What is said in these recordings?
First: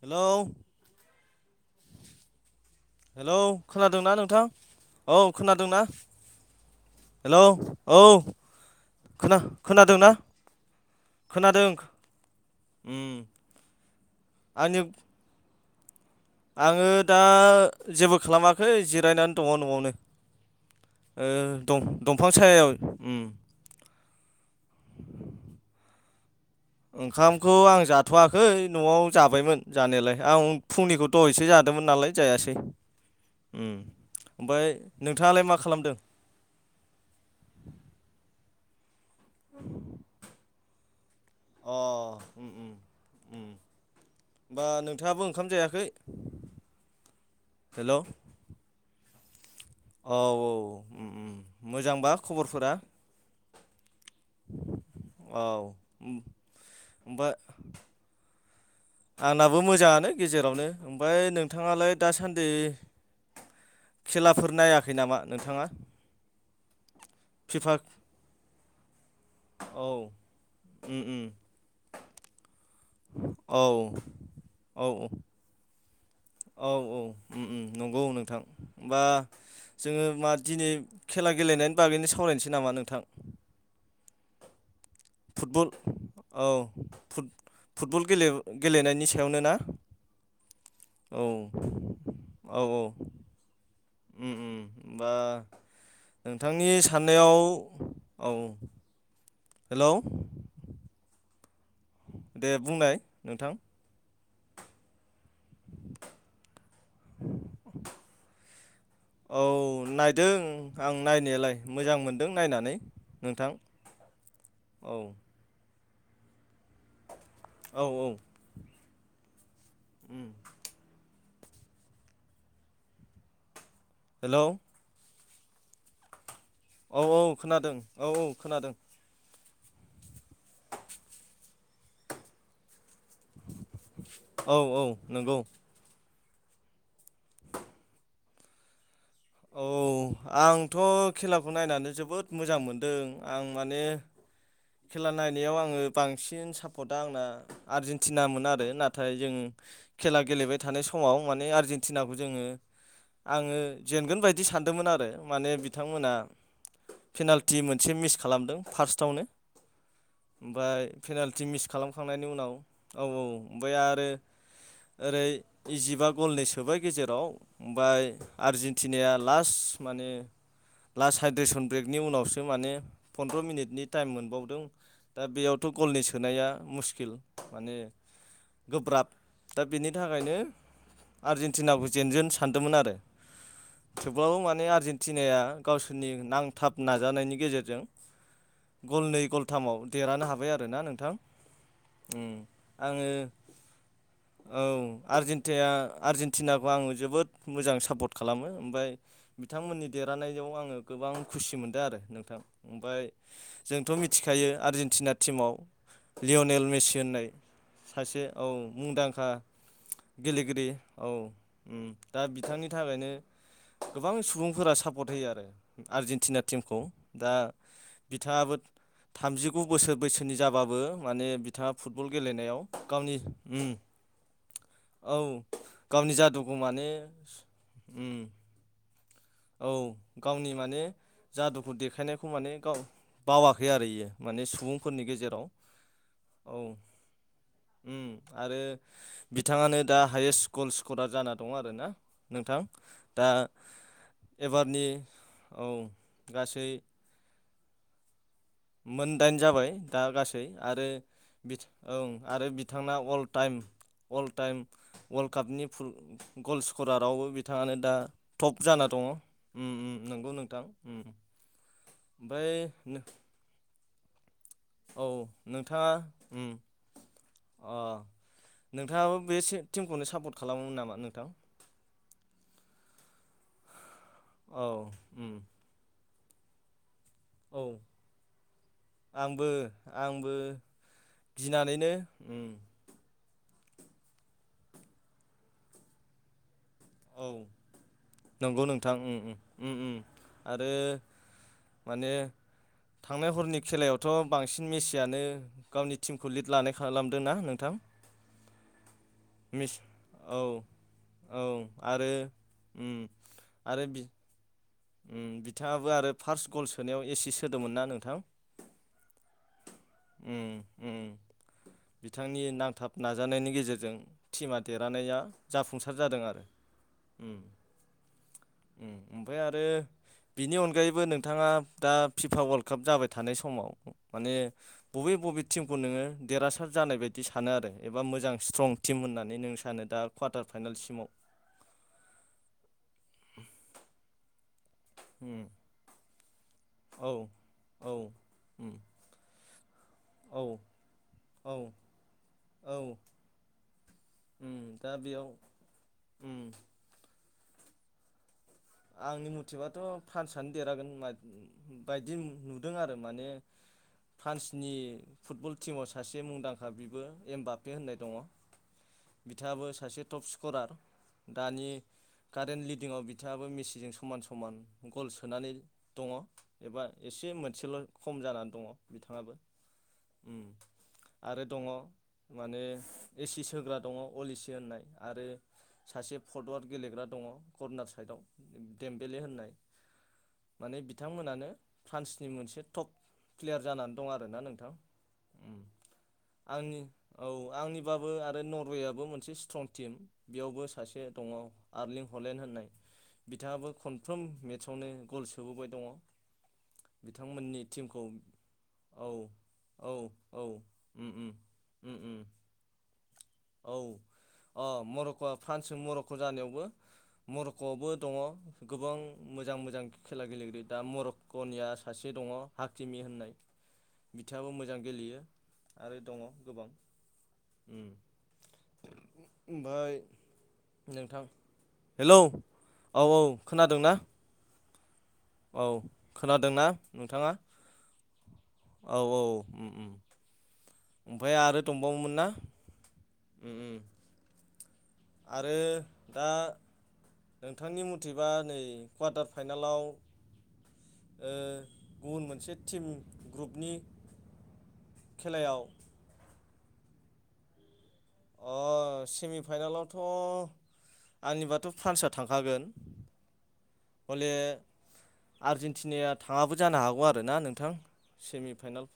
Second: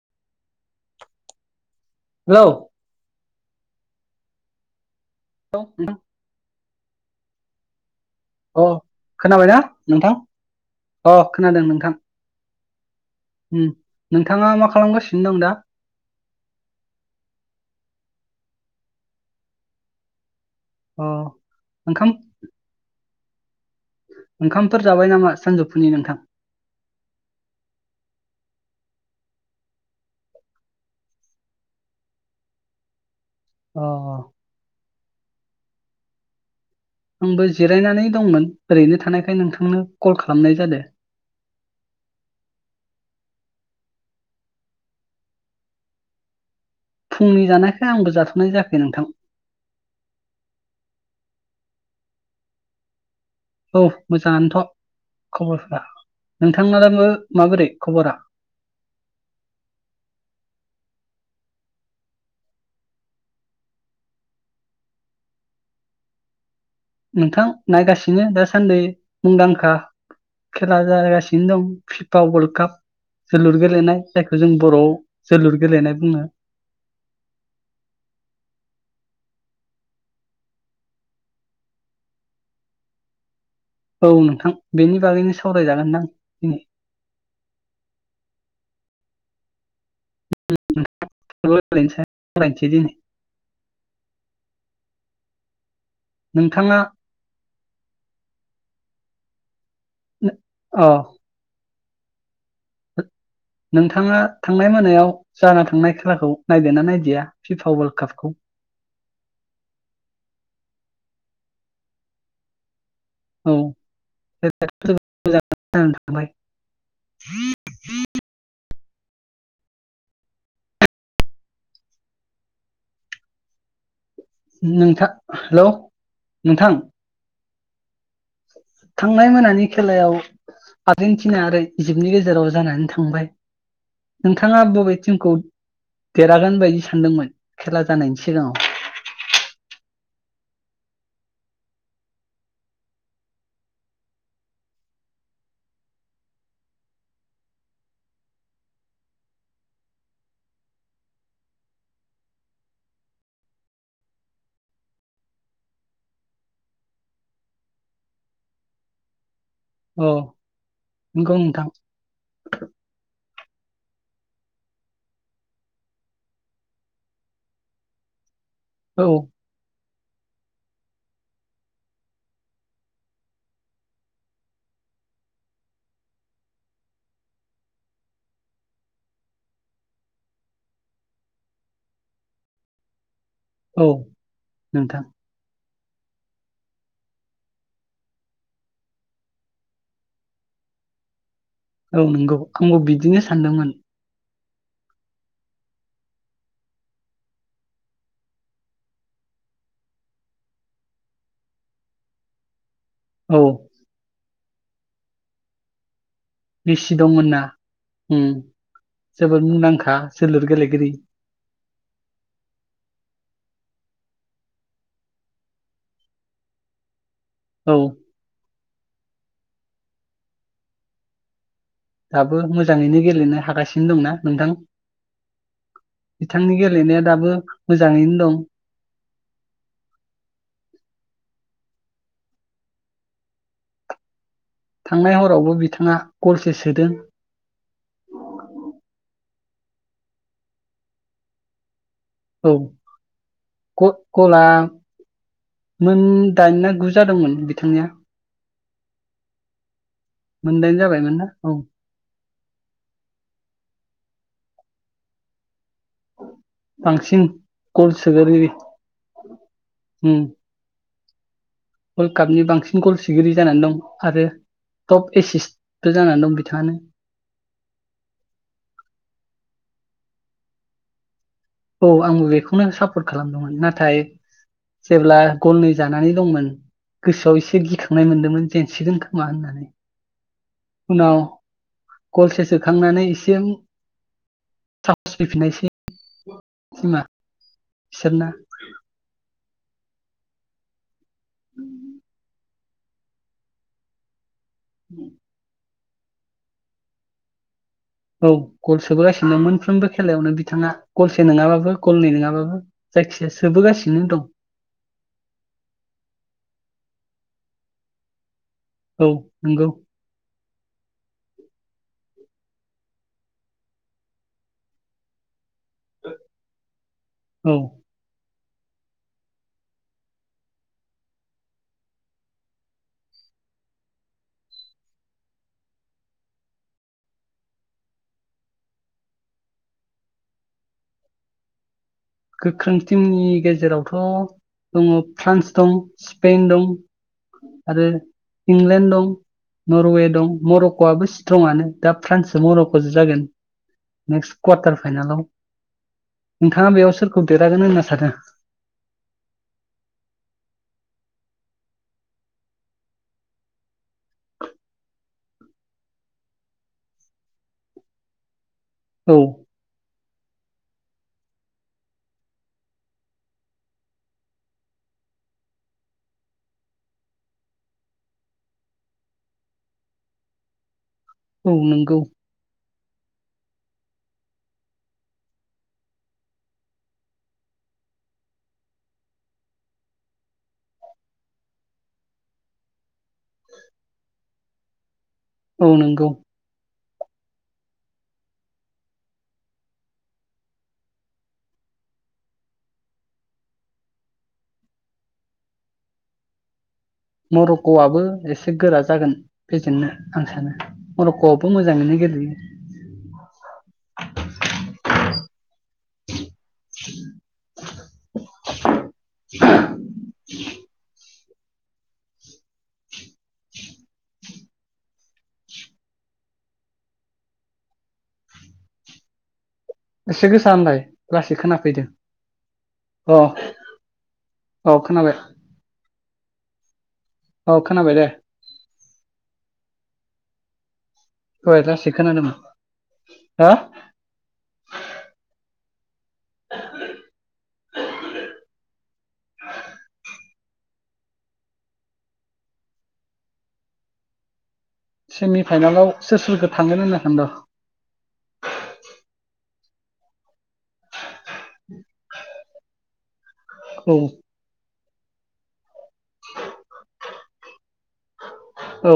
Hello. Hello hello खोनादोंना नोंथां औ खोनादोंना। हेल' औ। अ खोना खोनाबायनाा खोनादोंना नोंथां अ खोनादों नोंथां। उम उम नोंथाङा मा आंनि खालामगासिनो दं दा? आङो दा जेबो खालामाखै जिरायनानै दङ न'आवनो। अ ओ ओंखाम दं-दंफां सायायाव उम ओंखामफोर जाबाय नामा सानजौफुनि नोंथां। ओंखामखौ आं जाथ'वाखै न'आव जाबायमोन जानायालाय आं फुंनिखौ। दहय एसे जादोंमोन नालाय जायासै। उम अ ओमाय नोंथाङालाय मा खालामदों। आंबो जिरायनानै दंमोन ओरैनो थानायखाय नोंथांनो कल खालामनाय जादों। अ उम उम होमबा नोंथाङाबो ओंखाम जायाखै। फुंनि जानायखाय हेलौ आंबो जाथ'नाय जायाखै नोंथां। औ औ उम उम मोजांबा खबरफोरा। औ मोजाङानोथ' औ खबरफ उम नोंथांन दो ओमफाय माबोरै खबरा। आंनाबो मोजाङानो गेजेरावनो ओमफ्राय नोंथाङालाय दासान्दि। खेलाफोर नायाखै नामा नोंथाङा। नोंथां फिफा नायगासिनो दासान्दि मुंदांखा औ खेला उम उम जागासिनो दं। फिफा वर्ल्ड काप औ जोलुर गेलेनाय जायखौ जों औ बर'आव जोलुर गेलेनाय बुङो। औ औ नंगौ नोंथां होमबा। जोङो मा दिनै खेला गेलेनायनि बागैनो सावरायनोसै नामा नोंथां। औ नोंथां बेनि। बागैनो फुटबल सावरायजागोन दां औ दिनै फुट फुटबल गेलेनायनि सायावनो ना। औ फुटबल गेलेनायनि सायाव औ सावरायनोसै दिनै औ। उम उम होमबा नोंथांनि नोंथाङा साननायाव औ। हेलौ नों अ। दे बुंनाय नोंथां। नोंथाङा थांनाय मोनायाव जाना थांनाय खेलाखौ नायदोना नायदिया फिफा वर्ल्ड कापखौ। औ नायदों आं नायनायालाय मोजां मोनदों नायनानै। नोंथां औ औ [unintelligible] औ औ। उम हेलौ नोंथा हेलौ नोंथां। औ औ खोनादों औ औ खोनादों। थांनाय मोनानि खेलायाव आर्जेेनटिना आरो इजिप्टनि गेजेराव जानानै थां थांबाय औ नोंथाङा औ बबे टिमखौ नंगौ देरहागोन बायदि सानदोंमोन खेला जानायनि सिगाङाव। औ आंथ' खेलाखौ नायनानै जोबोद मोजां मोनदों आं माने। खेला नायनायाव आङो बांसिन सापर्टआ आंना आर्जेेनटिनामोन आरो नाथाय जों खेला गेलेबाय थानाय समाव माने आर्जेेनटिनाखौ जोङो आङो जेनगोन बायदि सानदोंमोन आरो माने बिथांमोना पेनाल्टि मोनसे मिस खालामदों फार्स्टावनो औ ओमफाय नंगौ पेनाल्टि मिस नोंथां खालामखांनायनि उनाव औ औ ओमफ्राय आरो ओरै इजिबा गलनि सोबाय गेजेराव ओमफ्राय औ आर्जेेनटिनाया लास्ट माने लास्ट हाइद्रेसन ब्रेकनि उनावसो माने पन्द्र' मिनिटनि टाइम मोनबाव दों बेयावथ' गलनि सोनाया मुस्किल माने गोब्राब दा बेनि थाखायनो आर्जेनटिनाखौ जेनगोन सानदोंमोन आरो औ थेवब्लाबो माने नोंथां आर्जेेनटिनाया गावसोरनि नांथाब नाजानायनि गेजेरजों गलनै गल थामाव देरहानो हाबाय आरो ना नोंथां। औ उम नंगौ आंबो आङो बिदिनो सानदोंमोन। औ आरजेनटेया आर्जेनटिनाखौ आङो जोबोद मोजां सापर्ट खालामो ओमफाय बिथांमोननि देरहानायाव आङो गोबां खुसि मोनदों आरो नोंथां ओमफ्राय औ जोंथ' मिथिखायो आर्जेेनटिना टिमाव लियनेल मेसि होननाय सासे उम औ मुंदांखा जोबोद मुंदांखा जोलुर गेलेगिरि औ उम दा बिथांनि थाखायनो गोबां सुबुंफोरा सापर्ट होयो आरो आर्जेेनटिना टिमखौ दा औ बिथाङाबो थामजिगु बोसोर बैसोनि जाबाबो माने बिथांआ फुटबल दाबो गेलेनायाव मोजाङैनो गावनि गेलेनो उम हागासिनो दंना नोंथां औ गावनि बिथांनि जादुखौ माने गेलेनाया दाबो उम मोजाङैनो दं औ गावनि माने जादुखौ देखायनायखौ माने गाव बावाखै आरो इयो माने सुबुं थांनाय हरावबो बिथाङा गलसे सोदों। उम आरो बिथाङानो दा हायेस्ट गल स्करार जाना दं आरो ना। औ नोंथां दा ग गला एबारनि औ मोन दाइन ना गासै गु जादोंमोन बिथांनिया मोनदाइन जाबाय दा गासै मोनदाइन आरो जाबायमोन ना बि औ ओं आरो बिथांना all time all time world कापनि फुल गल बांसिन स्करारावबो बिथाङानो गल दा सोगिरि टप जाना दङ उम उम नंगौ नोंथां। उम वर्ल्ड कापनि ओमफ्राय बांसिन गल नो सोगिरि जानानै दं आरो। औ टप एसिस्टबो नोंथाङा जानानै दं उम बिथाङानो। अ नोंथाङाबो बे सि‌टिमखौनो सापर्ट खालामोमोन नामा नोंथां? औ आंबो बेखौनो सापर्ट खालामदोंमोन नाथाय औ जेब्ला उम गलनै जानानै दंमोन गोसोआव एसे औ गिखांनाय मोनदोंमोन जेनसिगोन खोमा आंबो होनना आंबो उनाव गिनानैनो उम गलसे सोखांनानै एसेम साहस फैफिननायसै टिमा औ बिसोरना नोंगौ नोंथां उम उम उम उम आरो उम माने थांनाय हरनि खेलायावथ' बांसिन मेसियानो गावनि टिमखौ लिड लानाय खालामदों ना नोंथां? औ गल सोबोगासिनो मिस मोनफ्रोमबो खेलायावनो औ बिथाङा गलसे औ नङाबाबो आरो गलनै नङाबाबो उम जायखिजाया आरो बि सोबोगासिनो दं। उम बिथाङाबो आरो फार्स्ट गल सोनायाव एसिस्ट होदोंमोन ना नोंथां औ नंगौ उम उम बिथांनि नांथाब नाजानायनि गेजेरजों टिमा देरहानाया जाफुंसार जादों आरो ओम औ ओमफ्राय आरो आरो बिनि अनगायैबो नोंथाङा दा फिफा वर्ल्ड काप जाबाय थानाय समाव माने बबे बबे टिमखौ नोङो देरहासार जानाय बायदि सानो आरो एबा मोजां स्ट्रं टिम होननानै नों सानो दा कवारटार फाइनालसिमाव गोख्रों टिमनि गेजेरावथ' दङ उम फ्रान्स दं स्पेन दं औ आरो औ उम इंलेण्ड दं नरवे दं औ मर'क'आबो औ स्ट्रंनो दा फ्रान्सजों औ मर'खज जागोन नेक्स्ट उम कवारटार दा फाइनलाव बेयाव उम नोंथाङा बेयाव सोरखौ देरहागोन होनना सानो? आंनि मथेबाथ' फ्रान्सनो देरहागोन बायदि नुदों आरो माने फ्रान्सनि फुटबल टिमाव सासे मुंदांखा बिबो एम बापे होननाय दङ। औ बिथांआबो सासे टप स्करार दानि कारेन्ट लिडिंआव फाबो मिसिजों समान समान गल सोनानै दङ। एबा एसे मोनसेल' खम जानानै दङ बिथाङाबो। आरो औ दङ नंगौ माने एसि सोग्रा दङ अल एसि होननाय आरो सासे फर्टवार् गेलेग्रा दङ कर्नार साइदआव देमबले होननाय। माने बिथांमोनानो फ्रान्सनि मोनसे टप क्लियार जानानै दं आर ना नोंथां। उम औ नंगौ। आंनि औ आंनिबाबो आरो नरवेयाबो मोनसे स्ट्रं टिम बेयावबो सासे दङ आर्लिं हलेण्ड होननाय। बिथाङाबो खनफ्रोम मेट्सआवनो गल सोबोबाय दङ। बिथांमोननि टिमखौ मरक'आबो एसे गोरा औ जागोन औ फेजेननो आं औ सानो उम उम अरख'बो उम मोजाङैनो उम गेलेयो। औ अ मर'क'आ फ्रान्सजों मर'क' जानायाव मरक'आवबो दङ गोबां मोजां मोजां खेला गेलेगिरि दा मर गनिया सासे दङ हाखिमि होननाय। बिथाङाबो मोजां गेलेयो आरो दङ गोबां [inaudible] ओमफफ्राय एसे गोसा होनलाय नोंथां लासै खोनाफैदों हेलौ औ अ औ खोनादों ना? औ खोनाबाय। औ खोनादोंना नोंथाङा? औ खोनाबाय दे। औ औ ओम ओम। ओमफ्राय आरो दहाय लासै दंबावोमोन ना खोनादोंमोन हो ओम ओम। आरो दा नोंथांनि मथेबा नै क्वाटार फाइनेलाव ओ गुबुन मोनसे टिम ग्रुपनि खेलायाव सेमिफाइनेलाव सोर सोरखौ थांगोन होननाखद'? अ सेमि फाइनाेलावथ' आंनिबाथ' फ्रान्स थांखागोन औ हले आर्जेेनटिनायया थाङाबो जानो हागौ आरो ना नोंथां सेमि फाइनाल औ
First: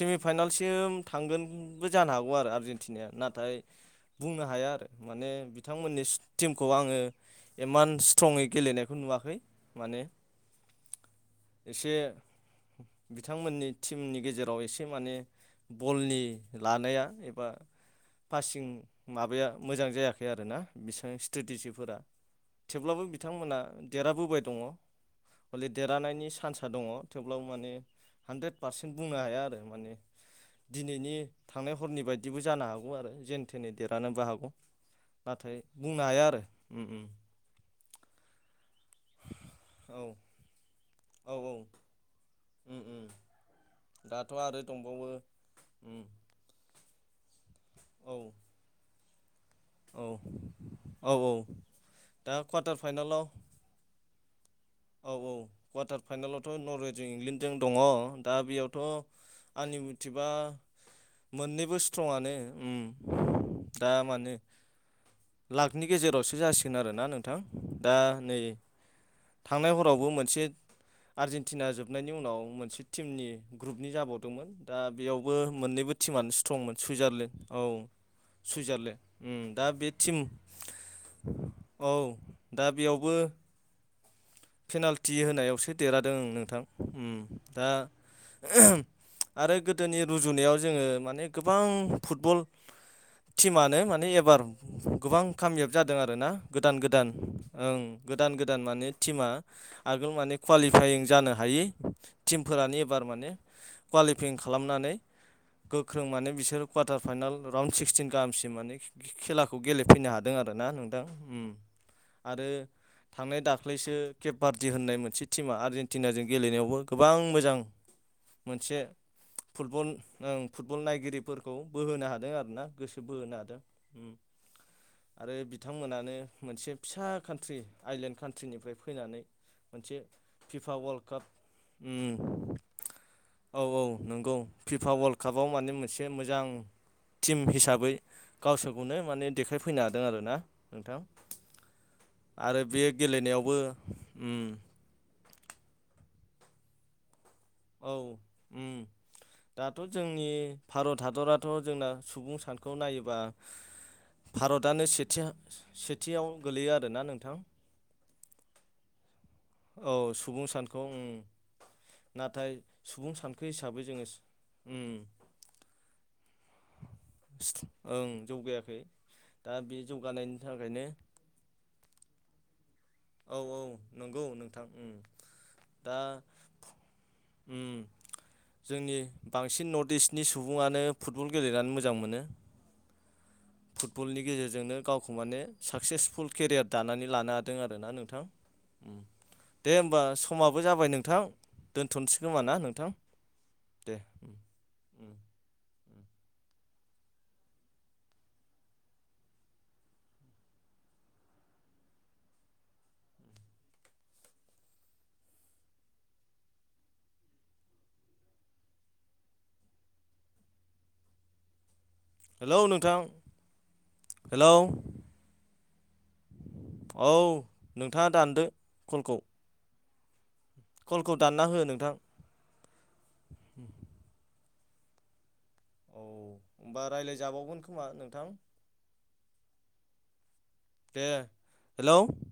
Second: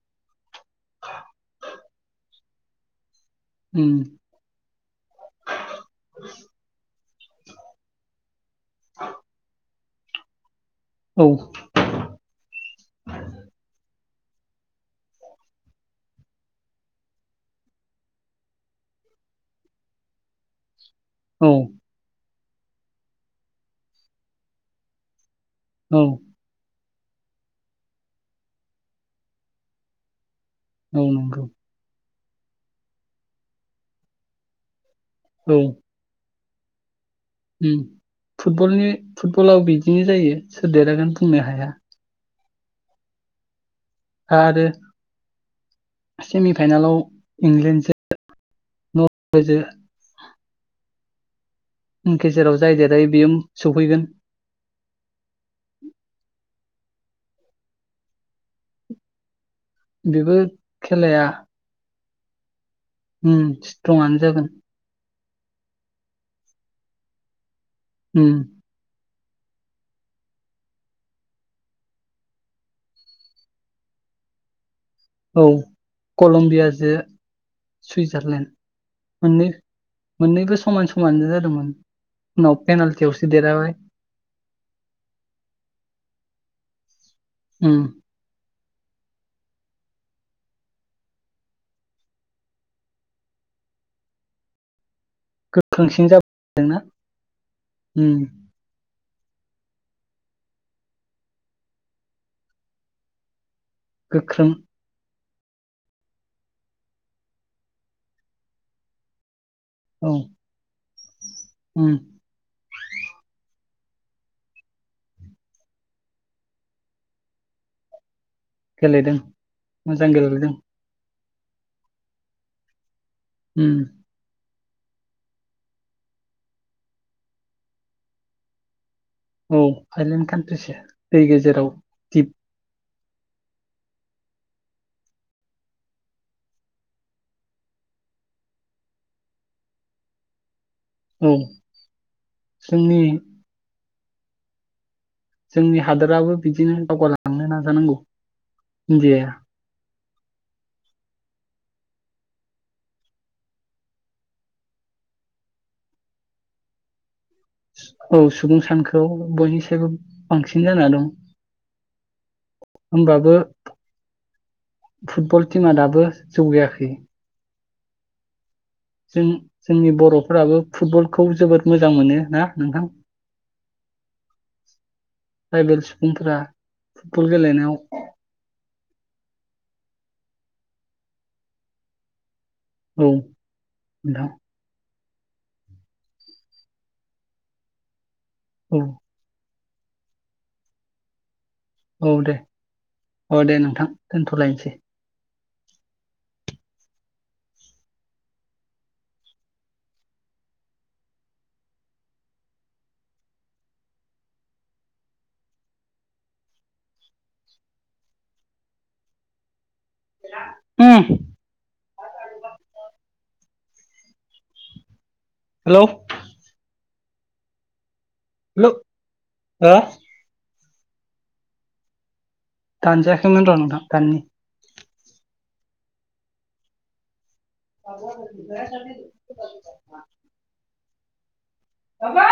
सेमिफाइनालसिम थांगोनबो जानो हागौ आरो आरजेनटिनाया नाथाय उम बुंनो हाया आरो माने बिथांमोननि टिमखौ आङो एभान्स स्ट्रङै गेलेनायखौ नुवाखै माने औ एसे बिथांमोननि टिमनि गेजेराव एसे माने बलनि लानाया एबा पासिं माबाया मोजां जायाखै आरोना बिसबां औ स्ट्रेटेजिफोरा। थेवब्लाबो बिथांमोना देरहाबोबाय दङ हलि औ देरहानायनि चान्स दङ। थेवब्लाबो माने हानद्रेद पारसेन्ट बुंनो हाया आरो माने। औ दिनैनि नंगौ थांनाय हरनि बायदिबो जानो हागौ आरो जेने थेने देरहानोबो हागौ। नाथाय औ बुंनो हाया आरो उम उम। उम फुटबनि फुटबलाव औ बिदिनो जायो सोर देरागोन औ बुंनो हाया। उम उम दाथ' आरो दंबावो उम सेमि फाइनेलाव इंलेण्डजों औ। [unintelligible] औ औ औ। दा गेजेराव क्वार्टार जाय देरायो फाइनालाव बेयो सौफैगोन। औ औ क्वाटार फाइनेलावथ' नरवेजों इंलेण्डजों दङ दा बेयावथ' आंनि मुथिबा बेबो खेलाया मोननैबो सु स्ट्रंआनो उम दा स्ट्रंआनो माने जागोन लाखनि गेजेरावसो जासिगोन आरोना नोंथां दा उम नै थांनाय हरावबो मोनसे आर्जेेनटिना जोबनायनि उनाव मोनसे टिमनि ग्रुपनि जाबावदोंमोन। दा बेयावबो औ मोननैबो टिमानो स्ट्रंमोन कलम्बियाजो सुइजारलेण्ड औ सुइजारलेण्ड सुइजारलेण्ड। उम मोननै दा बे टिम मोननैबो समान समान जाजादोंमोन औ उनाव दा बेयावबो पेनाल्टियावसो देरहाबाय। पेनाल्टि होनायावसो देरहादों ओं नोंथां। उम दा उम आरो गोदोनि रुजुनायाव जोङो माने गोबां फुटबल टिमानो माने एबार गोबां खामियाब जादों गोख्रोंसिन आरो ना जाबोदोंना गोदान गोदान ओं उम गोदान गोदान माने टिमा आगोल माने क्वालिफायिं जानो हायि टिमफोरानो एबार माने क्वालिफिं गोख्रों खालामनानै गोख्रों माने बिसोर कवार्टार फाइनाल राउन्ड सिक्सटिन गाहामसिम माने खे-खे-खेलाखौ औ गेलेफैनो हादों आरो। ना नोंथां? उम उम। आरो थांनाय दा ख्लैसो केप बार्डि होननाय मोनसे टिमा आर्जेन्टिनाजों गेलेनायावबो गोबां मोजां मोनसे गेलेदों फुटबल मोजां ओं गेलेदों फुट बल नायगिरिफोरखौ बोहोनो हादों आरो ना गोसो बोहोनो हादों उम। आरो बिथांमोनानो मोनसे फिसा कान्ट्रि आइलेण्ड कान्ट्रिनिफ्राय फैनानै औ मोनसे थाइलेण्ड फिफा कान्ट्रिसो वर्ल्ड काप दै गेजेराव। दिप उम। औ औ नोंगौ फिफा वर्ल्ड कापाव माने मोनसे मोजां टिम हिसाबै गावसोरखौनो माने देखायफैनो हादों आरो ना। नोंथां औ आरो बे जोंनि गेलेनायावबो उम जोंनि हादोराबो बिदिनो दावगालांनो नाजानांगौ औ उम इन्डियाया। दाथ' जोंनि भारत हादराथ' जोंना सुबुं सानखोआव नायोबा भारतआनो सेथि सेथियाव गोलैयो आरोना नोंथां। औ सुबुं सानखोआव बयनिसायबो औ सुबुं बांसिन सानखौ जाना उम दं। नाथाय सुबुं होमबाबो सानखो हिसाबै जोङो उम फुटबल टिमा दाबो जौगायाखै। ओं जौगायाखै। जों दा बे जोंनि जौगानायनि बर'फोराबो थाखायनो फुटबलखौ जोबोद मोजां मोनो। ना नोंथां? औ औ नोंगौ नोंथां उम ट्राइबेल दा सुबुंफोरा फुटबल गेलेनायाव उम [unintelligible] जोंनि बांसिन नर्थ इस्टनि सुबुङानो फुटबल गेलेनानै मोजां मोनो। औ। फुटबलनि नोंथां गेजेरजोंनो गावखौ माने साक्सेसफुल केरियार दानानै लानो हादों आरो ना नोंथां। औ दे होमबा समाबो जाबाय नोंथां। दोनथ'सै औ दे खोमा ना नोंथां अ नोंथां दे। दोनथ'लायनोसै उम। ओम। हेलौ नोंथां हेलौ। हेलौ। औ नोंथाङा दानदो हेलौ कलखौ। हो कलखौ दानना हो नोंथां। दानजायाखैमोन र' नोंथां दाननि। औ होमबा रायलायजाबावगोन। आ जाय सलि [unintelligible] दे। हेलौ बाबा।